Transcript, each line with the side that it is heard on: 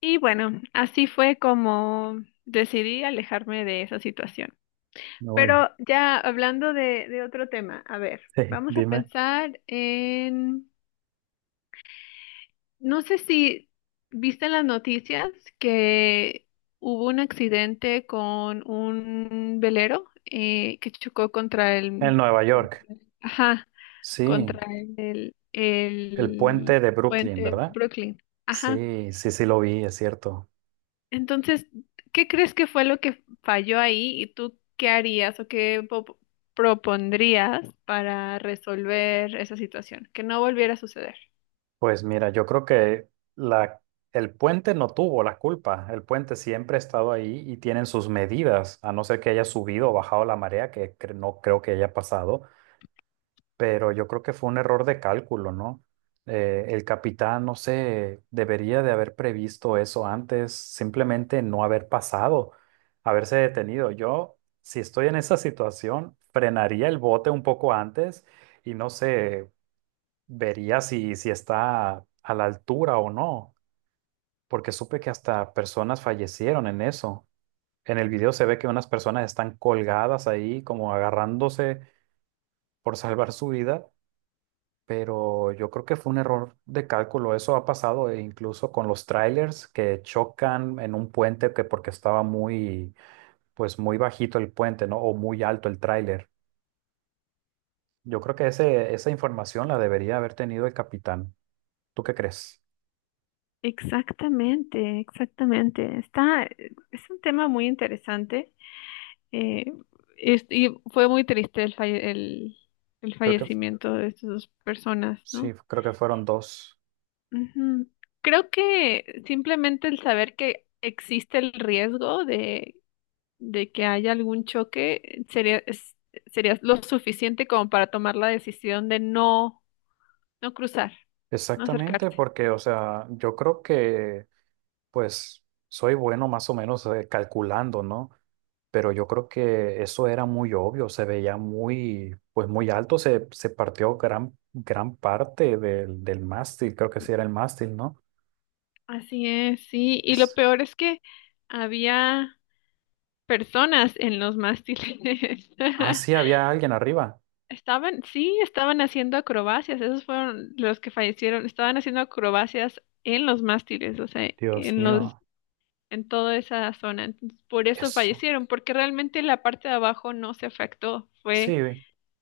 left: Y bueno, así fue como decidí alejarme de esa situación.
right: Uy,
left: Pero ya hablando de otro tema, a ver,
right: sí,
left: vamos a
right: dime.
left: pensar en, no sé si viste en las noticias que hubo un accidente con un velero que chocó contra
right: En
left: el,
right: Nueva York,
left: ajá,
right: sí,
left: contra el,
right: el
left: el
right: puente de
left: puente
right: Brooklyn,
left: de
right: ¿verdad?
left: Brooklyn. Ajá.
right: Sí, sí, sí lo vi, es cierto.
left: Entonces, ¿qué crees que fue lo que falló ahí y tú qué harías o propondrías para resolver esa situación? Que no volviera a suceder.
right: Pues mira, yo creo que la, el puente no tuvo la culpa. El puente siempre ha estado ahí y tienen sus medidas, a no ser que haya subido o bajado la marea, que no creo que haya pasado. Pero yo creo que fue un error de cálculo, ¿no? El capitán, no sé, debería de haber previsto eso antes, simplemente no haber pasado, haberse detenido. Yo, si estoy en esa situación, frenaría el bote un poco antes y no sé, vería si está a la altura o no, porque supe que hasta personas fallecieron en eso. En el video se ve que unas personas están colgadas ahí como agarrándose por salvar su vida, pero yo creo que fue un error de cálculo. Eso ha pasado e incluso con los trailers que chocan en un puente que porque estaba muy, pues muy bajito el puente, ¿no? O muy alto el tráiler. Yo creo que esa información la debería haber tenido el capitán. ¿Tú qué crees?
left: Exactamente, exactamente. Está, es un tema muy interesante. eh, y fue muy triste el
right: Creo que f-
left: fallecimiento de estas dos personas,
right: sí,
left: ¿no?
right: creo que fueron dos.
left: Ujú. Creo que simplemente el saber que existe el riesgo de que haya algún choque, sería lo suficiente como para tomar la decisión de no, no cruzar, no
right: Exactamente,
left: acercarse.
right: porque, o sea, yo creo que pues soy bueno más o menos calculando, ¿no? Pero yo creo que eso era muy obvio, se veía muy, pues muy alto, se partió gran parte del mástil, creo que sí era el mástil, ¿no?
left: Así es, sí. Y lo
right: Es-
left: peor es que había personas en los mástiles.
right: Ah, sí, había alguien arriba.
left: Estaban, sí, estaban haciendo acrobacias. Esos fueron los que fallecieron. Estaban haciendo acrobacias en los mástiles, o sea,
right: Dios
left: en los,
right: mío,
left: en toda esa zona. Entonces, por eso
right: eso.
left: fallecieron, porque realmente la parte de abajo no se afectó.
right: Sí,
left: Fue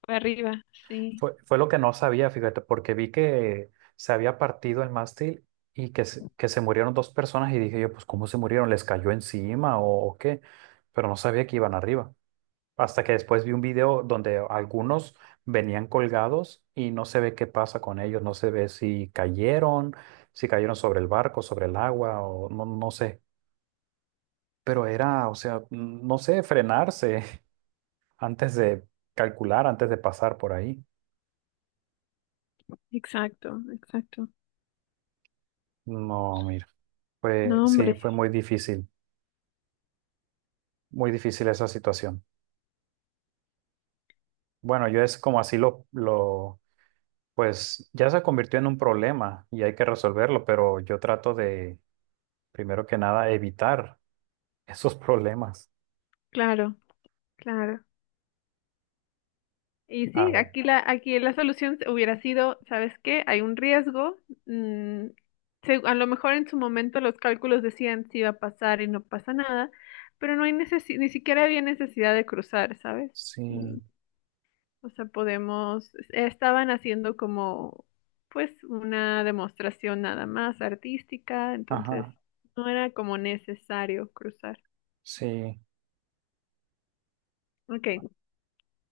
left: para arriba, sí,
right: fue, fue lo que no sabía, fíjate, porque vi que se había partido el mástil y que que se murieron dos personas y dije yo, pues ¿cómo se murieron? ¿Les cayó encima o qué? Pero no sabía que iban arriba. Hasta que después vi un video donde algunos venían colgados y no se ve qué pasa con ellos, no se ve si cayeron, si cayeron sobre el barco, sobre el agua o no, no sé. Pero era, o sea, no sé, frenarse antes de calcular, antes de pasar por ahí.
left: exacto, exacto.
right: No, mira, fue,
left: No,
right: sí,
left: hombre,
right: fue muy difícil esa situación. Bueno, yo es como así pues ya se convirtió en un problema y hay que resolverlo, pero yo trato de, primero que nada, evitar esos problemas.
left: claro, claro. Y
right: A
left: sí,
right: ver.
left: aquí la solución hubiera sido, ¿sabes qué? Hay un riesgo. mm, a lo mejor en su momento los cálculos decían si iba a pasar y no pasa nada, pero no hay necesi- ni siquiera había necesidad de cruzar, ¿sabes? Mm,
right: Sí.
left: o sea, podemos, estaban haciendo como, pues, una demostración nada más artística, entonces
right: Ajá.
left: no era como necesario cruzar.
right: Sí.
left: Ok.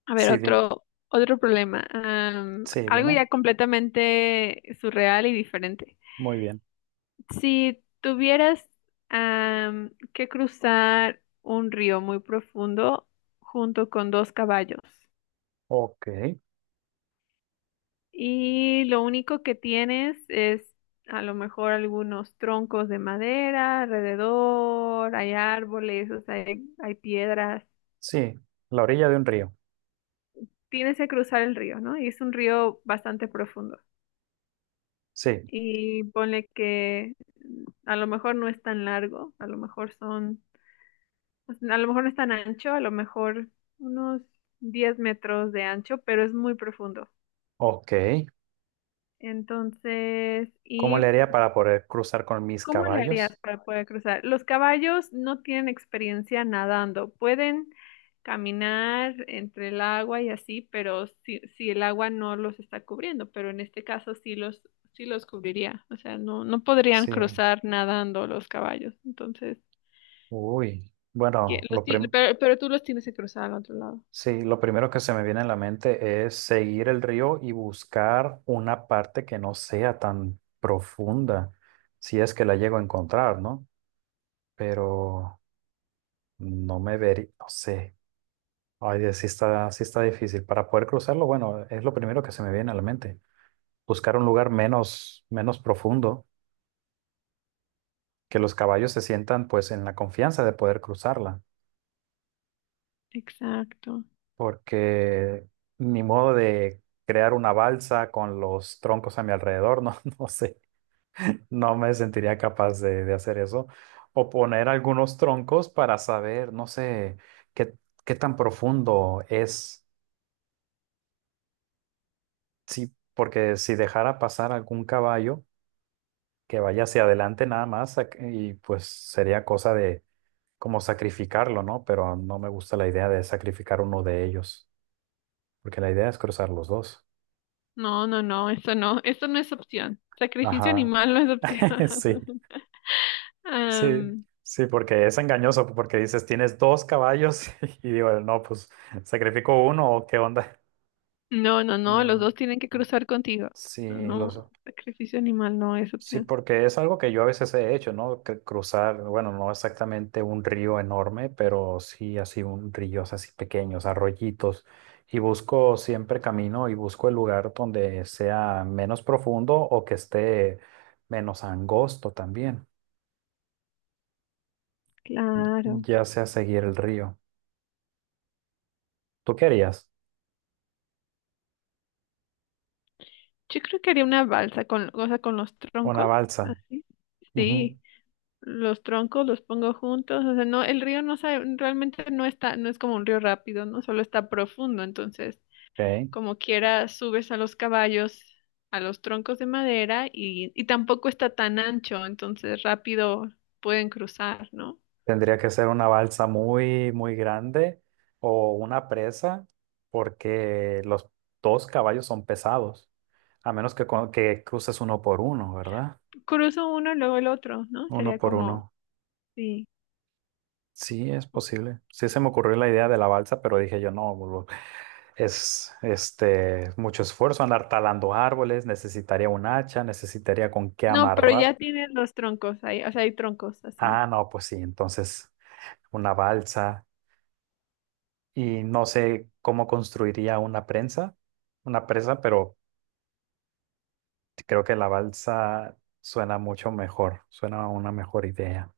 left: A ver,
right: Sí, di-
left: otro problema.
right: sí,
left: Algo
right: dime.
left: ya completamente surreal y diferente.
right: Muy bien.
left: Si tuvieras que cruzar un río muy profundo junto con dos caballos
right: Ok.
left: y lo único que tienes es a lo mejor algunos troncos de madera alrededor, hay árboles, o sea, hay piedras.
right: Sí. La orilla de un río.
left: Tienes que cruzar el río, ¿no? Y es un río bastante profundo.
right: Sí.
left: Y ponle que a lo mejor no es tan largo, a lo mejor no es tan ancho, a lo mejor unos 10 metros de ancho, pero es muy profundo.
right: Ok.
left: Entonces,
right: ¿Cómo
left: y
right: le haría para poder cruzar con mis
left: ¿cómo le harías
right: caballos?
left: para poder cruzar? Los caballos no tienen experiencia nadando, pueden caminar entre el agua y así, pero si, si el agua no los está cubriendo, pero en este caso sí los cubriría, o sea, no, no podrían
right: Sí.
left: cruzar nadando los caballos, entonces,
right: Uy.
left: pero tú los tienes que cruzar al otro lado.
right: Sí, lo primero que se me viene a la mente es seguir el río y buscar una parte que no sea tan profunda, si es que la llego a encontrar, ¿no? Pero no me vería, no sé. Ay, Dios, sí está difícil. Para poder cruzarlo, bueno, es lo primero que se me viene a la mente. Buscar un lugar menos, menos profundo, que los caballos se sientan pues en la confianza de poder cruzarla,
left: Exacto.
right: porque ni modo de crear una balsa con los troncos a mi alrededor, no, no sé, no me sentiría capaz de hacer eso. O poner algunos troncos para saber, no sé, qué, qué tan profundo es, sí, porque si dejara pasar algún caballo que vaya hacia adelante nada más y pues sería cosa de como sacrificarlo, ¿no? Pero no me gusta la idea de sacrificar uno de ellos, porque la idea es cruzar los dos.
left: No, no, no, eso no, eso no es opción. Sacrificio
right: Ajá,
left: animal no es
right: sí,
left: opción.
right: sí,
left: Am,
right: sí, porque es engañoso, porque dices, tienes dos caballos y digo, no, pues sacrifico uno o qué onda.
left: No, no, no, los
right: No,
left: dos tienen que
right: mm,
left: cruzar contigo.
right: sí,
left: No,
right: los...
left: sacrificio animal no es
right: Sí,
left: opción.
right: porque es algo que yo a veces he hecho, ¿no? Que cruzar, bueno, no exactamente un río enorme, pero sí así un ríos así pequeños, arroyitos. Y busco siempre camino y busco el lugar donde sea menos profundo o que esté menos angosto también,
left: Claro.
right: ya sea seguir el río. ¿Tú querías
left: Yo creo que haría una balsa o sea, con los
right: una
left: troncos,
right: balsa?
left: así.
right: Ujú,
left: Sí, los troncos los pongo juntos, o sea, no, el río no sabe, realmente no está, no es como un río rápido, ¿no? Solo está profundo, entonces,
right: ok.
left: como quiera, subes a los caballos, a los troncos de madera y tampoco está tan ancho, entonces rápido pueden cruzar, ¿no?
right: Tendría que ser una balsa muy, muy grande o una presa porque los dos caballos son pesados. A menos que, que cruces uno por uno, ¿verdad?
left: Cruzo uno, luego el otro, ¿no?
right: Uno
left: Sería
right: por
left: como
right: uno.
left: sí.
right: Sí, es posible. Sí se me ocurrió la idea de la balsa, pero dije yo, no, boludo, es este mucho esfuerzo andar talando árboles, necesitaría un hacha, necesitaría con qué
left: No, pero ya
right: amarrar.
left: tienen los troncos ahí, o sea, hay troncos
right: Ah,
left: así.
right: no, pues sí, entonces una balsa y no sé cómo construiría una prensa, una presa, pero creo que la balsa suena mucho mejor, suena a una mejor idea.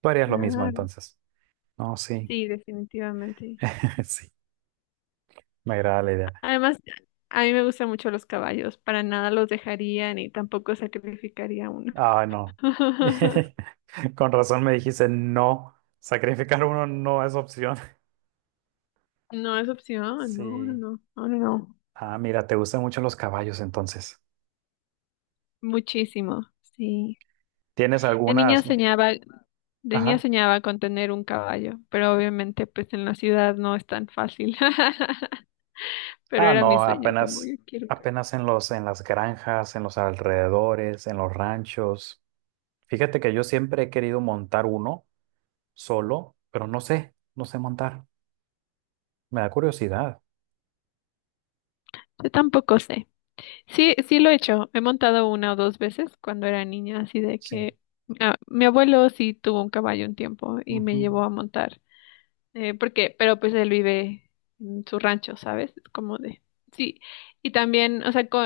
right: Tú harías lo mismo
left: Claro.
right: entonces. No, sí.
left: Sí, definitivamente.
right: Sí. Me agrada la idea.
left: Además, a mí me gustan mucho los caballos, para nada los dejaría ni tampoco sacrificaría uno.
right: Ah, no. Con razón me dijiste no. Sacrificar uno no es opción.
left: No es opción, no, no,
right: Sí.
left: no, no, no, no.
right: Ah, mira, te gustan mucho los caballos entonces.
left: Muchísimo, sí.
right: ¿Tienes
left: De niña
right: algunas? ¿No?
left: soñaba, de niña
right: Ajá.
left: soñaba con tener un caballo, pero obviamente pues en la ciudad no es tan fácil. Pero
right: Ah,
left: era mi
right: no,
left: sueño, como yo
right: apenas,
left: quiero. Un caballo.
right: apenas en en las granjas, en los alrededores, en los ranchos. Fíjate que yo siempre he querido montar uno solo, pero no sé, no sé montar. Me da curiosidad.
left: Yo tampoco sé. Sí, sí lo he hecho. He montado una o dos veces cuando era niña, así de
right: Sí.
left: que ah, mi abuelo sí tuvo un caballo un tiempo y me
right: Ujú.
left: llevó a montar. Porque, pero pues él vive en su rancho, ¿sabes? Es como de, sí. Y también, o sea,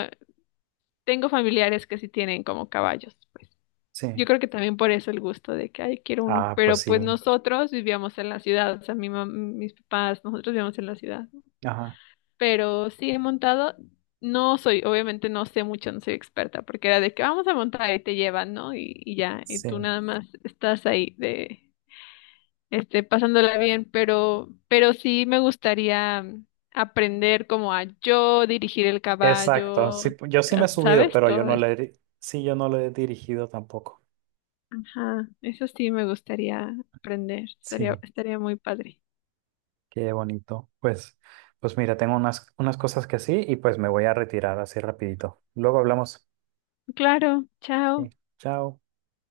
left: tengo familiares que sí tienen como caballos, pues.
right: Sí.
left: Yo creo que también por eso el gusto de que, ay, quiero uno.
right: Ah, pues
left: Pero pues
right: sí.
left: nosotros vivíamos en la ciudad, o sea, mis papás, nosotros vivíamos en la ciudad
right: Ajá.
left: pero sí he montado. No soy, obviamente no sé mucho, no soy experta, porque era de que vamos a montar y te llevan, ¿no? Y ya, y tú
right: Sí.
left: nada más estás ahí de, este, pasándola bien, pero sí me gustaría aprender como a yo dirigir el
right: Exacto.
left: caballo,
right: Sí, yo sí me he subido,
left: ¿sabes?
right: pero yo
left: Todo
right: no
left: eso.
right: le, sí, yo no lo he dirigido tampoco.
left: Ajá, eso sí me gustaría aprender, estaría,
right: Sí,
left: estaría muy padre.
right: qué bonito. Pues, pues mira, tengo unas, unas cosas que sí y pues me voy a retirar así rapidito. Luego hablamos.
left: Claro, chao.
right: Sí, chao.